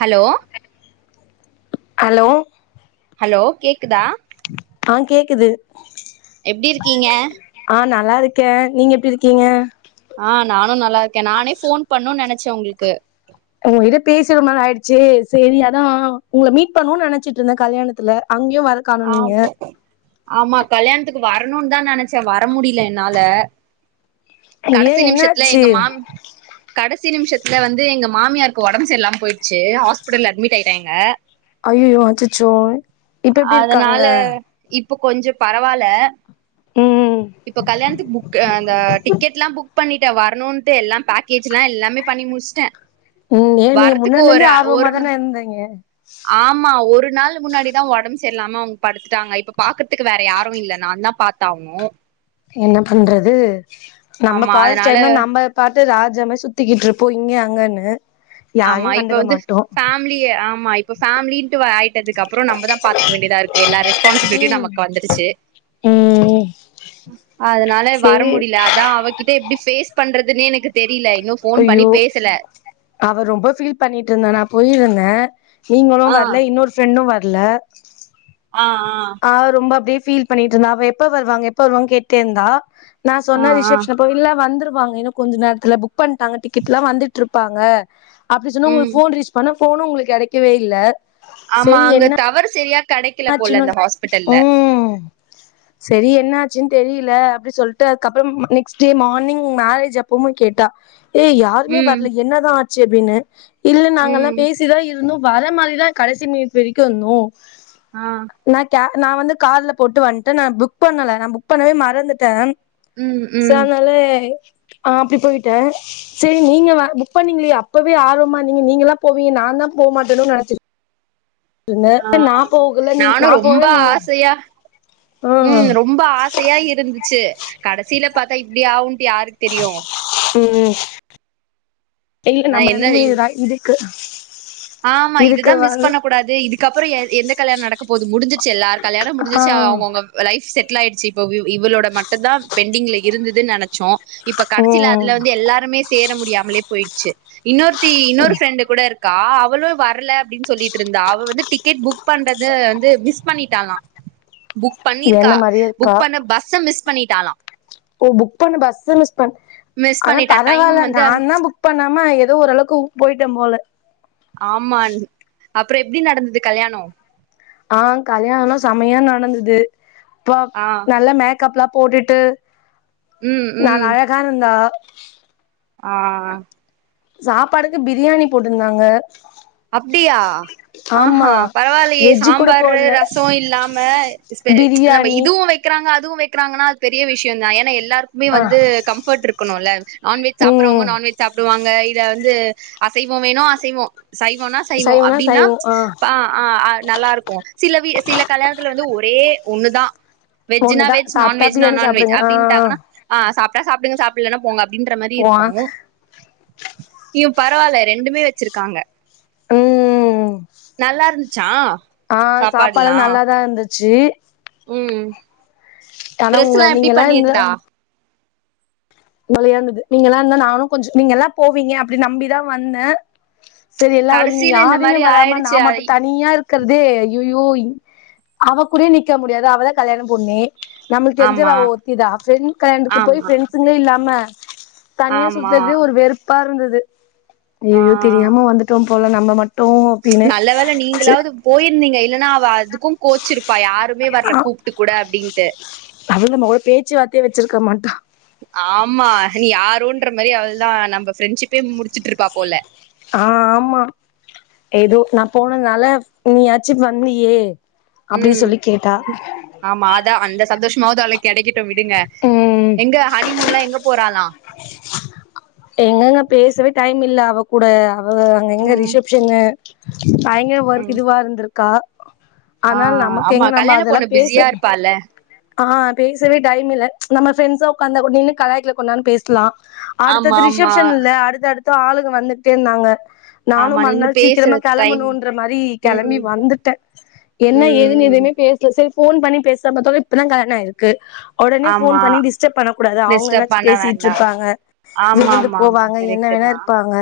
hello hello hello கேக்குதா ஆ கேக்குது எப்டி இருக்கீங்க ஆ நல்லா இருக்கே நீங்க எப்டி இருக்கீங்க ஆ நானு நல்லா இருக்கே நானே ஃபோன் பண்ணுனு நெனச்சே உங்களுக்கு உங்ககிட்ட பேசி ரொம்ப நாள் ஆயிடுச்சு செரி அதா உங்கள மீட் பண்ணுன்னு நெனச்சிட்டு இருந்த கல்யாணத்துல அங் கயு வரக்கானோ ஆ நீங்க ஆமா கல்யாணத்துக்கு வரணுனுதா நெனைச்சே வர முடில என்னால ஏ கடைசி நிமிஷத்துல என்னாச்சு எங்க மாம் கட கடைசி நிமிஷத்துல வந்து எங்க மாமியாருக்கு ஒடம்பு சரி இல்லாம போயிருச்சு ஹாஸ்பிட்டல்ல அட்மிட் ஆயிட்டாங்க அய்யய்யோ அச்சச்சோ இப்ப எப்டி இருக்காங்க அதனால இப் போ கொஞ்சோ பரவால்ல ம் இப்ப கல்யாணத்துக்கு புக் அந்த டிக்கெட் எல்லாம் புக் பண்ணிட்டே வரணுன்ட்டு எல்லா பேக்கேஜ் எல்லா எல்லாமே பண்ணி முடிச்சுட்டே ம் ஏ நீங்க வரத்துக்கு முன்னாலந்தே ஒரு ஒரு ஆர்வமாதானே இருந்தீங்க ஆமா ஒரு நாள் முன்னாடிதா ஒடம்பு சரியில்லாம அவுங்க படுத்துட்டாங்க இப்ப பாக்கறதுக்கு வேற யாரு இல்ல நான்தா பாத்தாகணு என்ன பண்றது நம்ம ஆமா காலேஜ் அதனால டைம்ல நம்ம பா ட்டு ராஜாமா சுத்திக்கிட்டு இருப்போ இங்க அங்கனு ஆமா இப்ப வந்து ஃபேமிலி ஆமா இப்ப ஃபேமிலின்ட்டு ஆய்ட் டதுக்கப்பறோ நம்மதா பாத்துக்க வேண்டியதா இருக்கு எல்லா ரெஸ்பான்சிபிலிட்டியு நமக்கு வந்துருச்சு ம் அதனால வர சேரி முடில அதா அவகிட்ட எப்டி ஃபேஸ் பண்றதுனே எனக்கு தெரில அய்யோ அவ ரொம்ப ஃபீல் பண்ணிட்டு இருந்தா நா போயிருந்தே நீங்களு ஆ வர்ல இன்னொரு ஃப்ரெண்டு வர்ல ஆ ஆ ஆ அவ ரொம்ப அப்டியே ஃபீல் பண்ணிட்டு இருந்தா அவ எப்ப வருவாங்க எப்ப வருவாங்கணு கேட்டே இருந்தா நா ஆ சொன்ன ஆ ரிசப்ஷன் அப்போ இல்ல வந்துருவாங்க இன்னு கொஞ்ச நேரத்துல பு க் பண்ட்டாங்க டிக்கட்ல்லா வந்துட்டு இருப்பாங்க அப்டி சொன்னா ம் உங்களுக்கு ஃபோன் ரீச் பண்ணா ஃபோனு உங்களுக்கு கெடைக்கவே இல்ல ஆமா அங்க டவறு சரியா கெடைக்கல போல என்னாச்சுனு அந்த ஹாஸ்பிட்டல்ல ம் சரி என்னாச்சுன் தெரில அப்டி சொல்ட்டு அதுக்கப்புறம் நெக்ஸ்ட் டே மார்னிங் மேரேஜ் அப்பமும் கேட்டா ஏய் யாருமே ம் வர்ல என்னதா ஆச்சு அப்டின்னு இல்ல நாங்கெல்லா ம் பேசிதா இருந்தோ வர மாதிரிதா கடைசி மீட் வரைக்கு இருந்தோ ஆ நா க நா வந்து கார்ல போட்டு வந்துட்டே நா புக் பண்ணல நா புக் பண்ணவே மறந்துட்ட ம் ம் சாங்கலெ ஆ அப்படி போயிட்ட சரி நீங்க புக் பண்ணீங்களே அப்பவே ஆர்வமா நீங்க நீங்கலா போவீங்க நா தா ந தா போ மாட்டனோ நினச்ச ஆ நீ நானு நா ரொம்ப போல நீங்க ஆசையா ஆ உம் ரொம்ப ஆசையா இருந்துச்சு கடைசியில பார்த்தா இப்படி ஆவு யாருக்கு தெரியு ம் இல்ல ஆ நம்ம என்ன எனிமி ராய் இதுக்கு ஆமா இதுதா மிஸ் வந்து பண்ண கூடாது இதுக்கப்பறம் எ எந்த கல்யாண நடக்க போது முடிஞ் ச்சு எல்லார் கல்யாணம் ஆ முடிஞ்சிச்சு அவ அவுங்க லைஃப் செட் டில் ஆய்ச்சு இப்வ் இவளோட மட்டும்தா பெண்டிங்ல இருந்ததுன்னு நினைச்சோ இப்ப கடைசில அதுல ம் வந்து எல்லாருமே சேர முடியாமலே போயிடுச்சு இன்னொரு தி இன்னொரு ஃப்ரெண்டு் கூட இரு அவளு வரல அப்படின்னு சொல்லிட்டு இருந்தா அவ வந்து டிக்கெட் புக் பண்றது வந்து மிஸ் பண்ணிடலா புக் என்ன பண்ணிருக்கா மாரியே இருக்கா புக் பண்ண பஸ்ஸ மிஸ் பண்ணிட்டாலா ஓ புக் பண்ண பஸ்சா மிஸ் பண் மிஸ் ஆனா பண்ணிட்டா டைம் பரவால்ல நா வந்து தா புக் பண்ணாம ஏதோ ஓரளவுக்கு போயிட்ட போல ஆமா அப்றம் எப்டி நடந்தது கல்யானோ ஆ கல்யாணம் சமையா நடந்தது ப ஆ நல்ல மேக்கப்லா போட்டுட்டு ம் நல் ம் அழகா இருந்த ஆ சாப்பாடுக்கு பிரியாணி போட்டுருந்தாங்க அப்படியா ஆ அ ஆமா பரவாலெயே வெஜ்ஜு கூட சாம்பரு போடல ரசசொ இல்லாம நம்ம பிரியாணி இதுவு வைக்கிறாங்க அ துவு வைக்கிறாங்கன்னா அது பெரிய விஷயம் தா ஏன்னா எல்லாருக்குமே ஆ வந்து கம்ஃபர்ட் இருக்கணுல நான்வெஜ் ம் சாப்பிடுறவங்க நான்வெஜ் சாப்பிடுவாங்க இத வந்து அசைவம் வேணு அசைவம் சைய்வோனா சைய்வோ சைவம்னா அப்படின்னா சைவம் ஆ அ நல்லா இருக்கும் சில வி சில கல்யாணத்துல வந்து ஒரே ஒண்ணுதா வெஜ்னா ஒண்ணுதான் வெஜ் சாப்ட்டா நான்வெஜ்னா பிரியாணி நான்வெஜ் சாப்டுங்க ஆ ஆ அப்டின்டங்கன்னா ஆ சாப்ட் டா சாப்டுங்க சாப்புலன்னா போங்க அப்படின்ற மாரி போவா இருக்கு யு பரவால்ல ரெண்டுமே வச்சிருக்காங்க உம் நல்லா இருந்துச்சா ஆ சாப்பாடு எல்லா சாப்பாடுலா நல்லாதா இருந்துச்சு ம் ஆனா உங்கள ட்ரெஸ்லா எப்டி நீங்க எல்லா இருந்தா பண்ணிருந்தா மழையா இருந்து நீங்க எல்லா இருந்தா நானு கொஞ் நீங்க எல்லா போவீங்க அப்டின் நம்பிதா வந்த சேரி எல்லா வருவீங்க கடசில இந்த யாருமே மாரி வராம நா ஆயிடுச்சு ஐ மட்டு தனியா இ ருக்கறதே அய்யயோ அவ கூடயு நிக்க முடியாது அவதா கல்யாண பொண்ணே நம்முளுக் தெரிஞ்சவ ஆமா அவ ஒருத்திதா ஃப்ரண்ட் கல்யாணத்துக்கு போய் ஆமா ஃப்ரண்ட்ஸ் லாம தனியா ஆமா சுத்தற்தே ஒரு வெறுப்பா இருந்துது ஆ அய்யய்யோ தெரியாம வந்துட்டோ போல நம்ம மட் நல்ல வேல நீங்களாவது போயிருந்தீங்க இல்லனா அவ அதுக் க்கு கோச்சிருப்பா யாருமே வரல கூப்ட்டு கூட அப்டின்ட்டு ச்சிருக்க மாட்டா ஆம்மா நீ யாரோன்ற மாரி அவள்தா நம்ப ஃப்ரெண்ட்ஷிப்பே முடிச்சுட்ருப்பா போல ஆ ஆமா நீ யாச்சி வந்தியே அப்டின் சொல்லி கேட்டா தா அந்த சந்தோஷமாவது அவளுக் கெடைக்கட்டு விடுங்க ம் எங்க ஹனிமூன்லா எங்க போறாலா எங்கங்க பேசவே டைம் இல்ல அவ கூட அவ அங்க எங்க ம் ரிசப்ஷன்னு பயங்கர ஒர்க் ம் இதுவா இருந்திருக்கா ஆ ஆனா நமக்கு ஆமா எங்க நம்ம கல்யாண அதெல்லா பொண்ணு பேச பிஸியா இருப்பால்ல ஆ பேசவே டைம் இல்ல நம்ம ஃப்ரெண்ட்ஸா உக்காந்தா கூட நில்லு கலாய்க்லா கொன்னானு பேஸ்லா ஆமா அடுத்தது ஆமா ரிசப்ஷன் இல்ல அடுத்தடுத்து ஆளுக வந்துக்ட்டே இருந்தாங்க நானு ஆமா நின்னு மறுநாள் பேசுற சீக்கிரமா டைம் கெளம்பணுன்ற மாரி கெளம்பி ம் வந்துட்டே என்ன ஏதுன் ம் எதுமே பேஸ்ல சேரி ஃபோன் பண்ணி பேஸ்லா பாத்தோனா இப்பதா கல்யாண ஆயிருக்கு ஒடனே ஆமா ஃபோன் பண்ணி டிஸ்டர்ப் பண்ணக் கூடாது அவுங்க டிஸ்டர்ப் என்னாச்சு பண்ண வேண்டா பேசிட்டிருப்பாங்க ஆமா விருந்து ஆமா ஆமா போவாங்க என்ன கரெக்ட் ங்கதா தா இருப்பாங்க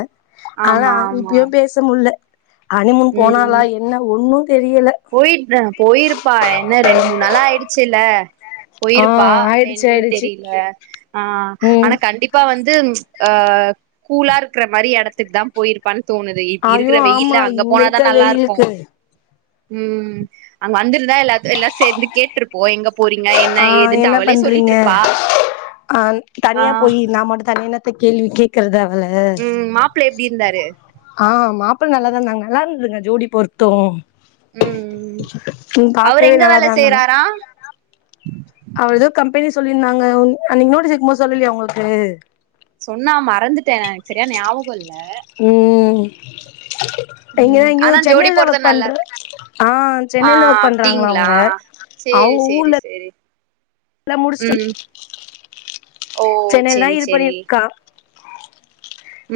ஆனா ஆமா அங் ஆமா இப்பயு பேச முட்ல அனிமூன் போனாளா ம் என்ன ஒன்னு தெரியல போயிட் அ போயிருப்பா என்ன ரெண்டு மூண் நாளா ஆயிடுச்சுல்ல ஆ போயிருப்பா ஆயிடுச்சு என்னனு ஆயிடுச்சு தெரியில ஆ ம் ஆனா கண்டிப்பா வந்து அ கூலா இருக்குற மாரி எடத்துக்கு தா போயிருப்பான் தோணுது இர் ஐயோ இருக்குற வெயில்ல ஆமா அங்க இங்க போனாதா இருக்க நல்லா இருக்கு வெயிலுக்கு ம் அங் வந்திருந்தா எல்லாத் எல்லா சேர்ந்து கேட்ருப்போ எங்கப் ஆ என்ன பண்றீங்க ஆ ஆ தனியா போயி நா மட்டு தனியானாத் இப்ப கேள்வி கேக்குறதா அவல ம் மாப்ள எப்டி இருந்தாரு ஆ மாப் இப்ப நல்லாதா இருந்தாங்க நல்லா இருந்ததுங்க ஜோடி பொருத்தோ ம் ம் அவரு பாக்கவே எங்க வேல நல்லாதா இருந்தாங்க செய்றாரா அவ எதோ கம்பெனி சொல்லிருந்தாங்க உன் அன்னைக்கு நோட்டீஸ் எடுக்கும் போது சொல்லலையா உங்களுக்கு சொன்னா மறந்துட்டே எனக்கு செரியா ஞாபகோ இல்ல ம் இங்கதா ம் எங்கயோ ஆனா ஜோடி சென்னைல தா போறது ஒர்க் பண்ற நல்லாருக்கு ஆ ஆ சென்னைல்தா ஒர்க் பண்றாங்களா அப்டிங்ளா அவுங்க சேரி அவுங்க சேரி ஊர்ல சேரி எல்லா முடிச்ட்டோ ம் ஓ சென்னையில்தா சேரி இது சேரி பண்ணிருக்கா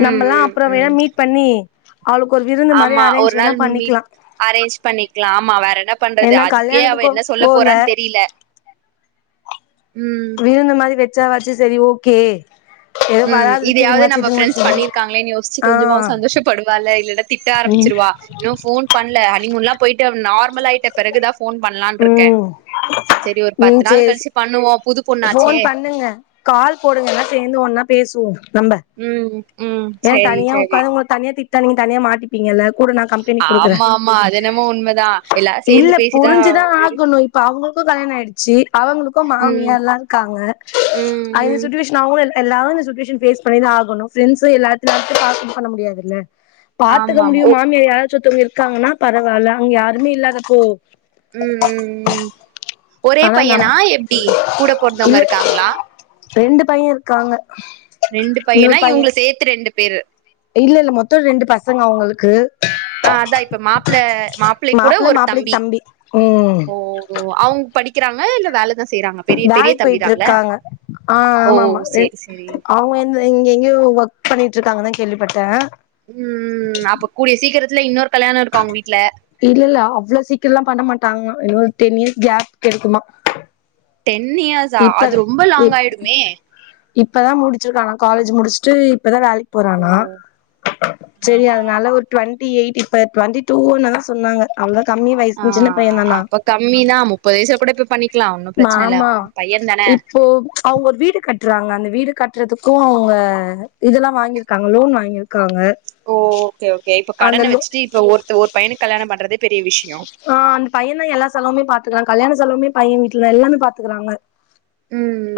ம் நம்பலா ம் அப்றோ வேனா ம் மீட் பண்ணி அவளுக்கு ஒரு விருந்து மாரி ஆமா ஒரு அரேஞ்ச் வேணா நாள் மீட் பண்ணிக்கலா அரேஞ்ச் பண்ணிக்லா ஆமா வேற என் ன்ன பண்றது ஏன்னா அதுக்கே அவ கல்யாணத்துக்கு என்ன சொல்ல போல போறான் தெரிய்ல நீயு இந்த மாரி வெச்சா வாச்சு சேரி ஓகே ஏதோ ம் வராததுக்கு இதயாவ்து இதுங்களாச்சு நம்ப ஃப்ரெண்ட்ஸ் இதுங்களாச்சு பண்ணிருக்காங்ளேன் யோசிச்சு ஆ கொஞ்சமா சந்தோஷப்படுவால இல்லனா திட்ட ம் ஆரம்ச்சிரு வா இன்னு ஃபோன் பண்ல ஹனிமூன்லா போய்ட்டு அவ நார்மலாய்ட்ட பெறகுதா ஃபோன் பண்லான்ட்ருக்கே ம் ம் சேரி சே புது ஃபோன் பொண்ணாச்சே பண்ணுங்க கால் போடுங்க எல்லா சேந்து ஒன்னா பேசுவோ நம்ப ம் ம் ஏ செரி தனியா செரி உக்காந்து உங்கள தனியா திட்டா நீங்க தனியா மாட்டிப்பீங்கல்ல கூட நான் கம்பெனி குடுக்குறேன் ஆமாம்மா அதென்னமோ உண்மதா எல்லாரு சேந்து பேசிட்டா ஞ்சுதா ஒரு ஆகணு இப்ப அவ்ங்களுக்கு கல்யாண ஆய்டுச்சு அவங்களுக்கு ம் மாமியால்லா இருக்காங்க ம் அ இந்த ம் சுட்டுவேஷன் அவ்ங்களு எல்லா எல்லாரு இந்த சுட்டுவேஷன் ஃபேஸ் பண்ணிதா ஆகணு ஃப்ரெண்டஸு எல்லாத்துல்லாருக்கு காசு இது பண்ண முடியாதுல்ல பாத்துக்க ஆமா ஆமா முடியு ஓ மாமியா யாரா சொத்தவ்ங்க இருக்காங்கனா பரவால்ல அங்க யாருமே இல்லாதப்போ ம் ம் ம் ஒரே ஆனா நம் பையனா எப்டி கூட பொறந்தவ்ங்க இல்ல இருக்காங்ளா ரெண்டு பைய இருக்காங்க ரெண்டு பையனா இன்னொரு பையன் இவ்ங்கள சேத்து ரெண்டு பேரு இல்ல இல்ல மொத்த ரெண்டு பசங்க அவ்ங்களுக்கு ஆ அதா இப்ப மாப்ள மாப்ளைக் கூட மாப்பிள்ள ஒரு தம்பி மாப்பிள்ளைக்கு ம் ஓ அவ்ங்க படிக்கிறாங்க இல்ல வேல வேலைக்கு போயிட்ருக்காங்க ஆ ஓ ஆமாம்மா என் சேரி சேரி அவ்ங்க வந்து இங்கெ எங்கெயோ ஒர்க் பண்ணிட்ருக்காங்க தா கேள்விப்பட்டே ம் அப்ப கூடிய சீக்கிரத்துல இன்னொரு கல்யாணோ இருக்கு அவங்க வீட்ல இல்ல இல்ல அவ்ளோ சீக்கிரலா பண்ண மாட்டாங்ளா இன்னொரு டென் இயர்ஸ் கேப் கெடைக்குமா டென் இயர்ஸா இப்ப அது ரொம்ப லாங்காய்டுமே இப்பதா முடிச்சிருக்காங்க காலேஜ் முடிச்ட்டு இப்பதா வேலை ஓ போறானா ஆ செரி அதனால ஓகே ஒரு டுவென்டி எயிட் இப்ப டுவெண்டி டூன் சொன்னாங்க அவள ஆ அப்ப கம்மிதா முப்பது வயசுலா கூட இப்ப பண்ணி ஆமா இப்போ அவங்க ஒரு வீடு கட்டுறாங்க அந்த வீடு கட்டுறதுக்கு அவங்க இதெல்லா வாங்கிருக்காங்க லோன் வாங்கியிருக்காங்க ஓ ஓகே ஓகே இப்ப அந்த கடனை லோ வச்சுட்டு இப்ப ஒருத்த ஒரு பையனு கல்யண பண்றதே பெரிய விஷ ஆ அந்த பையன் தான் எல்லா செலவுமே பாத்துக்கிறா கல்யாண செலவுமே பையன் வீட்டுல எல்லாமே பாத்துக்கிறாங்க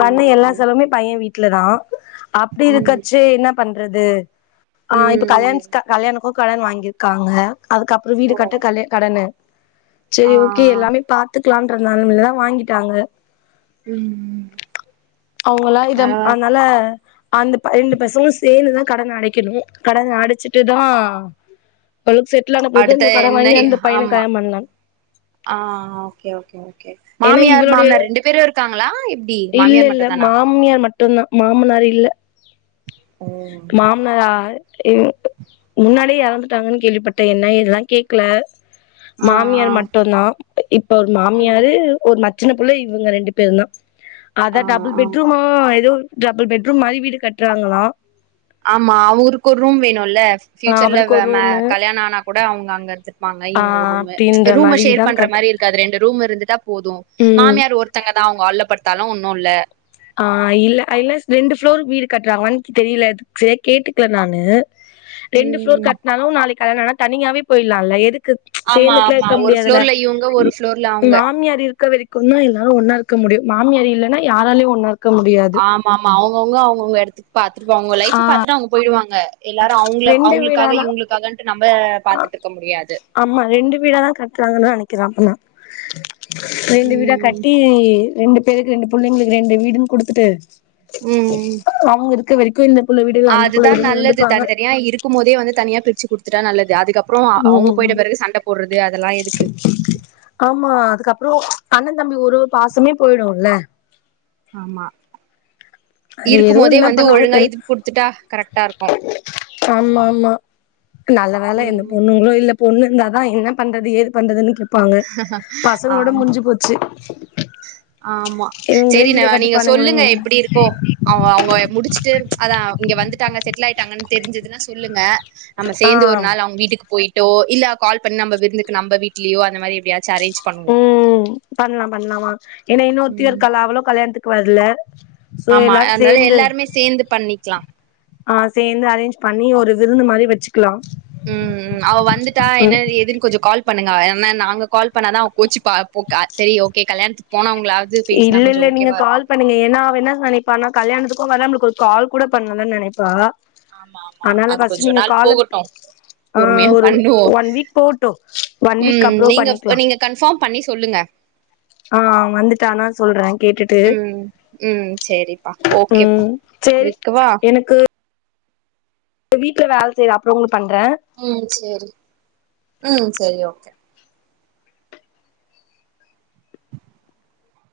பண்ண எல்லா செலவுமே பையன் வீட்டுலதா அப்படி ம் இருக்காச்சு என்ன பண் றது ஆ இப்ப கல்யாண ம் கல்யாணக்கும் கடன் வாங்கியிருக்காங்க அதுக்கப்புறம் வீடு ஓ கட்ட கல் கடனு ஆ சரி ஓகே எல்லாமே பாத்துக்கலான்ற நெலமில வாங்கிட்டாங்க ம் அவங்கா ஆ இதம் அதனால அந்த ரெண்டு பசங்களு சேர்ந்துதா கடன்னை அடைக்கணு கடன்னா அடைச்சிட்டுதா அவளுக்கு செட்டில்ஆன பொகு அடுத்த இன்னும் கடன் என்ன வாங்கி அந்த பையனை ஆமா கல்யாண பண்ணலா ஆ ஓகே ஓகே ஓகே ஏன்னா மாமியார் இவளுடைய மாமனார் ரெண்டு பேரும் இருக்காங்களா எப்டி இல்ல மாமியார் மட் இல்ல மாமியார் மட்டும்தா மாமனார் இல்ல மாமனார் முன்னாலே இறந்துட்டாங்கன்னு கேள்விப்பட்டே என்ன இதெல்லா கேக்கல ஆ மாமியார் மட்டம்தா இப்ப ஒரு மாமியார் ஆ ஒரு ம சின்ன பிள்ள இவங்க ரெண்டு பேரு தா ஆ அதா டபுள் ஆ பெட்ரூமா ஏதோ டபுள் பெட்ரூம் மாரி வீடு கட்டுறாங்களா ஆமா அவருக்கு ஒரு ரூம் வேணு ல்ல ஆ பியூச்சர்ல அவருக்கு ஒரு ரூமு கல்யாண ஆனா கூட அவங்க அங்க இருப்பாங்க ஆ இவங்க ரூம் அப்டின்ற ரூம்மா ஷேர் மாரிதா பண்ற கட் மாதிரி இருக்காது ரெண்டு ரூம் இருந்துடா போதும் ம் மாமியார் ஒருத்தங்க தான் அவங்க ஹல்ப்படுத்தாலு ஒன்னு இல்ல ஆ இல்ல இல்ல ரெண்டு பப்ளோர் வீடு கட்டுறாங்க தெரியல செறியா கேட்டுக்கல நானு ரெண்டு பிளோர் ம் கட்டனாலும் நாளைக்கு கல்யாண ஆன தனியாவே போயிடலால்லை எதுக்கு ஆமா சேர்ந்துட்டுல ஆமா இருக்க ஒரு முடியாதுல ஃப்ளோர்ல இவங்க ஒரு ஃப்ளோர்ல அவங்க மாமியார் இருக்க வரைக்கும் எல்லாரும் ஒன்னா இரு முடியும் மாமியார் இல்லன்ன யாராலையும் ஒன்னா முடியாது ஆமா ஆமா அவங்கவுங்க அவங்கவுங்க இடத்துக்கு பாத்துட்டுப்பாங்க லைப் பாத்துட்டு அவங்க போயிடுவாங்க எல்லாரு அவங்க ரெண்டு அவங்களுக்காக வீடாதா இவங்களுக்காகன்ட்டு நம்ம பாத்துட்டு இருக்க முடியாது ஆமா ரெண்டு வீடாதா கட்டுறாங்கன்னு நினைக்கிறா அப்பனா ரெண்டு வீடா ம் கட்டி ரெண்டு பேருக்கு ரெண்டு பிள்ளைங்களுக்கு ரெண்டு வீடுன்னு குடுத்துட்டு அவங்க இருக்க வரைக்கு இந்த புள்ள வீடு இல்ல அந்த புள்ள அதுதான் வீடுன்னு நல்லது இருந்துப்பாங்க தனித்தனியா இருக்கும் போதே வந்து தனியா பிரிச்சு குடுத்துட்டா நல்லது அதுக்கப்புற அவங்க ம் போயிட்ட பிறகு சண்டை போடுறது அதெல்லா எதுக்கு அண்ணன் தம்பி உறவு பாசமே போயிடும்ல ஆமா அது இருக்கும் ஏதோ போதே என்ன வந்து பண்ணுவாங்க ஒழுங்கா தெர்ல இது குடுத்துட்டா கரெக்டா இருக்கு ஆமா ஆமா நல்ல வேலை என்ன ம் பொண்ணுங்களோ இல்ல பொண்ணு இருந்தாதா என்ன பண்றது ஏது பண்றதுன்னு கேப்பாங்க பசங்களோட ஆமா முடிஞ்சு போச்சு ஆமா இவுங்களே சரி ந வீட நீங்க கட்டிப்பானுங்களே சொல்லுங்க இவுங்க எப்படி இருக்கோ அவங் அவங்க முடிச்சுட்டு அதா இங்க வந்துட்டாங்க செட்டில் ஆயிட்டாங்கன்னு தெரிஞ்சுதுன்னா சொல்லுங்க நம்ம ஆ சேர்ந்து ஒரு நாள் அவங்க வீட்டுக்கு போயிட்டோ இல்ல கால்பண்ணி விருந்துக்கு நம்ம வீட்டுலேயோ அந்த மாரி எப்பயாச்சு உம் பண்ணலாம் பண்ணலாமா ஏன்னா இன்னும் ஒருத்தி இருகல அவளு கல்யாணத்துக்கு வரல ஆமா அன்தால் எல்லாருமே சேந்து பண்ணிக்கலாம் ஆ சேந்து அரேஞ்ச் பண்ணி ஒரு விருந்து மாதிரி வச்சு உம்ம் அவள் வந்துட்டா என்ன ம் ஏதுன்னு கொஞ்ச கால் பண்ணுங்க என்னா நாங்க கால் பண்ணாதா அவ கோச்சு சரி ஓகே கல்யாணத்துக்கு போன அவங்க இல்ல இல்ல நீங்க கால் பண்ணீங்க ஏனா வேண நினைப்பா நான் கல்யாணத்துக்கு வரேலா நமளுக்கு ஒரு கால் கூட பண்ணலனு நினைப்பா ஆமா ஆமா அனால அது பர்ஸ்ட் கொஞ்ச நீங்க நாள் கால ப் போகட்டு ஆ பொறுமையா ஒரு பண்ணுவோ ஒன் வீக் போடும் ஒன் வீக் ம் அப்பறம் நீங்க பண்ணிக்கலா நீங்க கன்ஃபார்ம் பண்ணி சொல்லுங்க ஆ வந்துட்டானா சொல்ற கேட்டுட்டு ம் ம் சரிப்பா ஓகேப்பா ம் செரி வைக்கவா எனக்கு வீட்ல வேல செய்ற அப்புறோ உங் ம் சேரி ம் சேரி ஓகே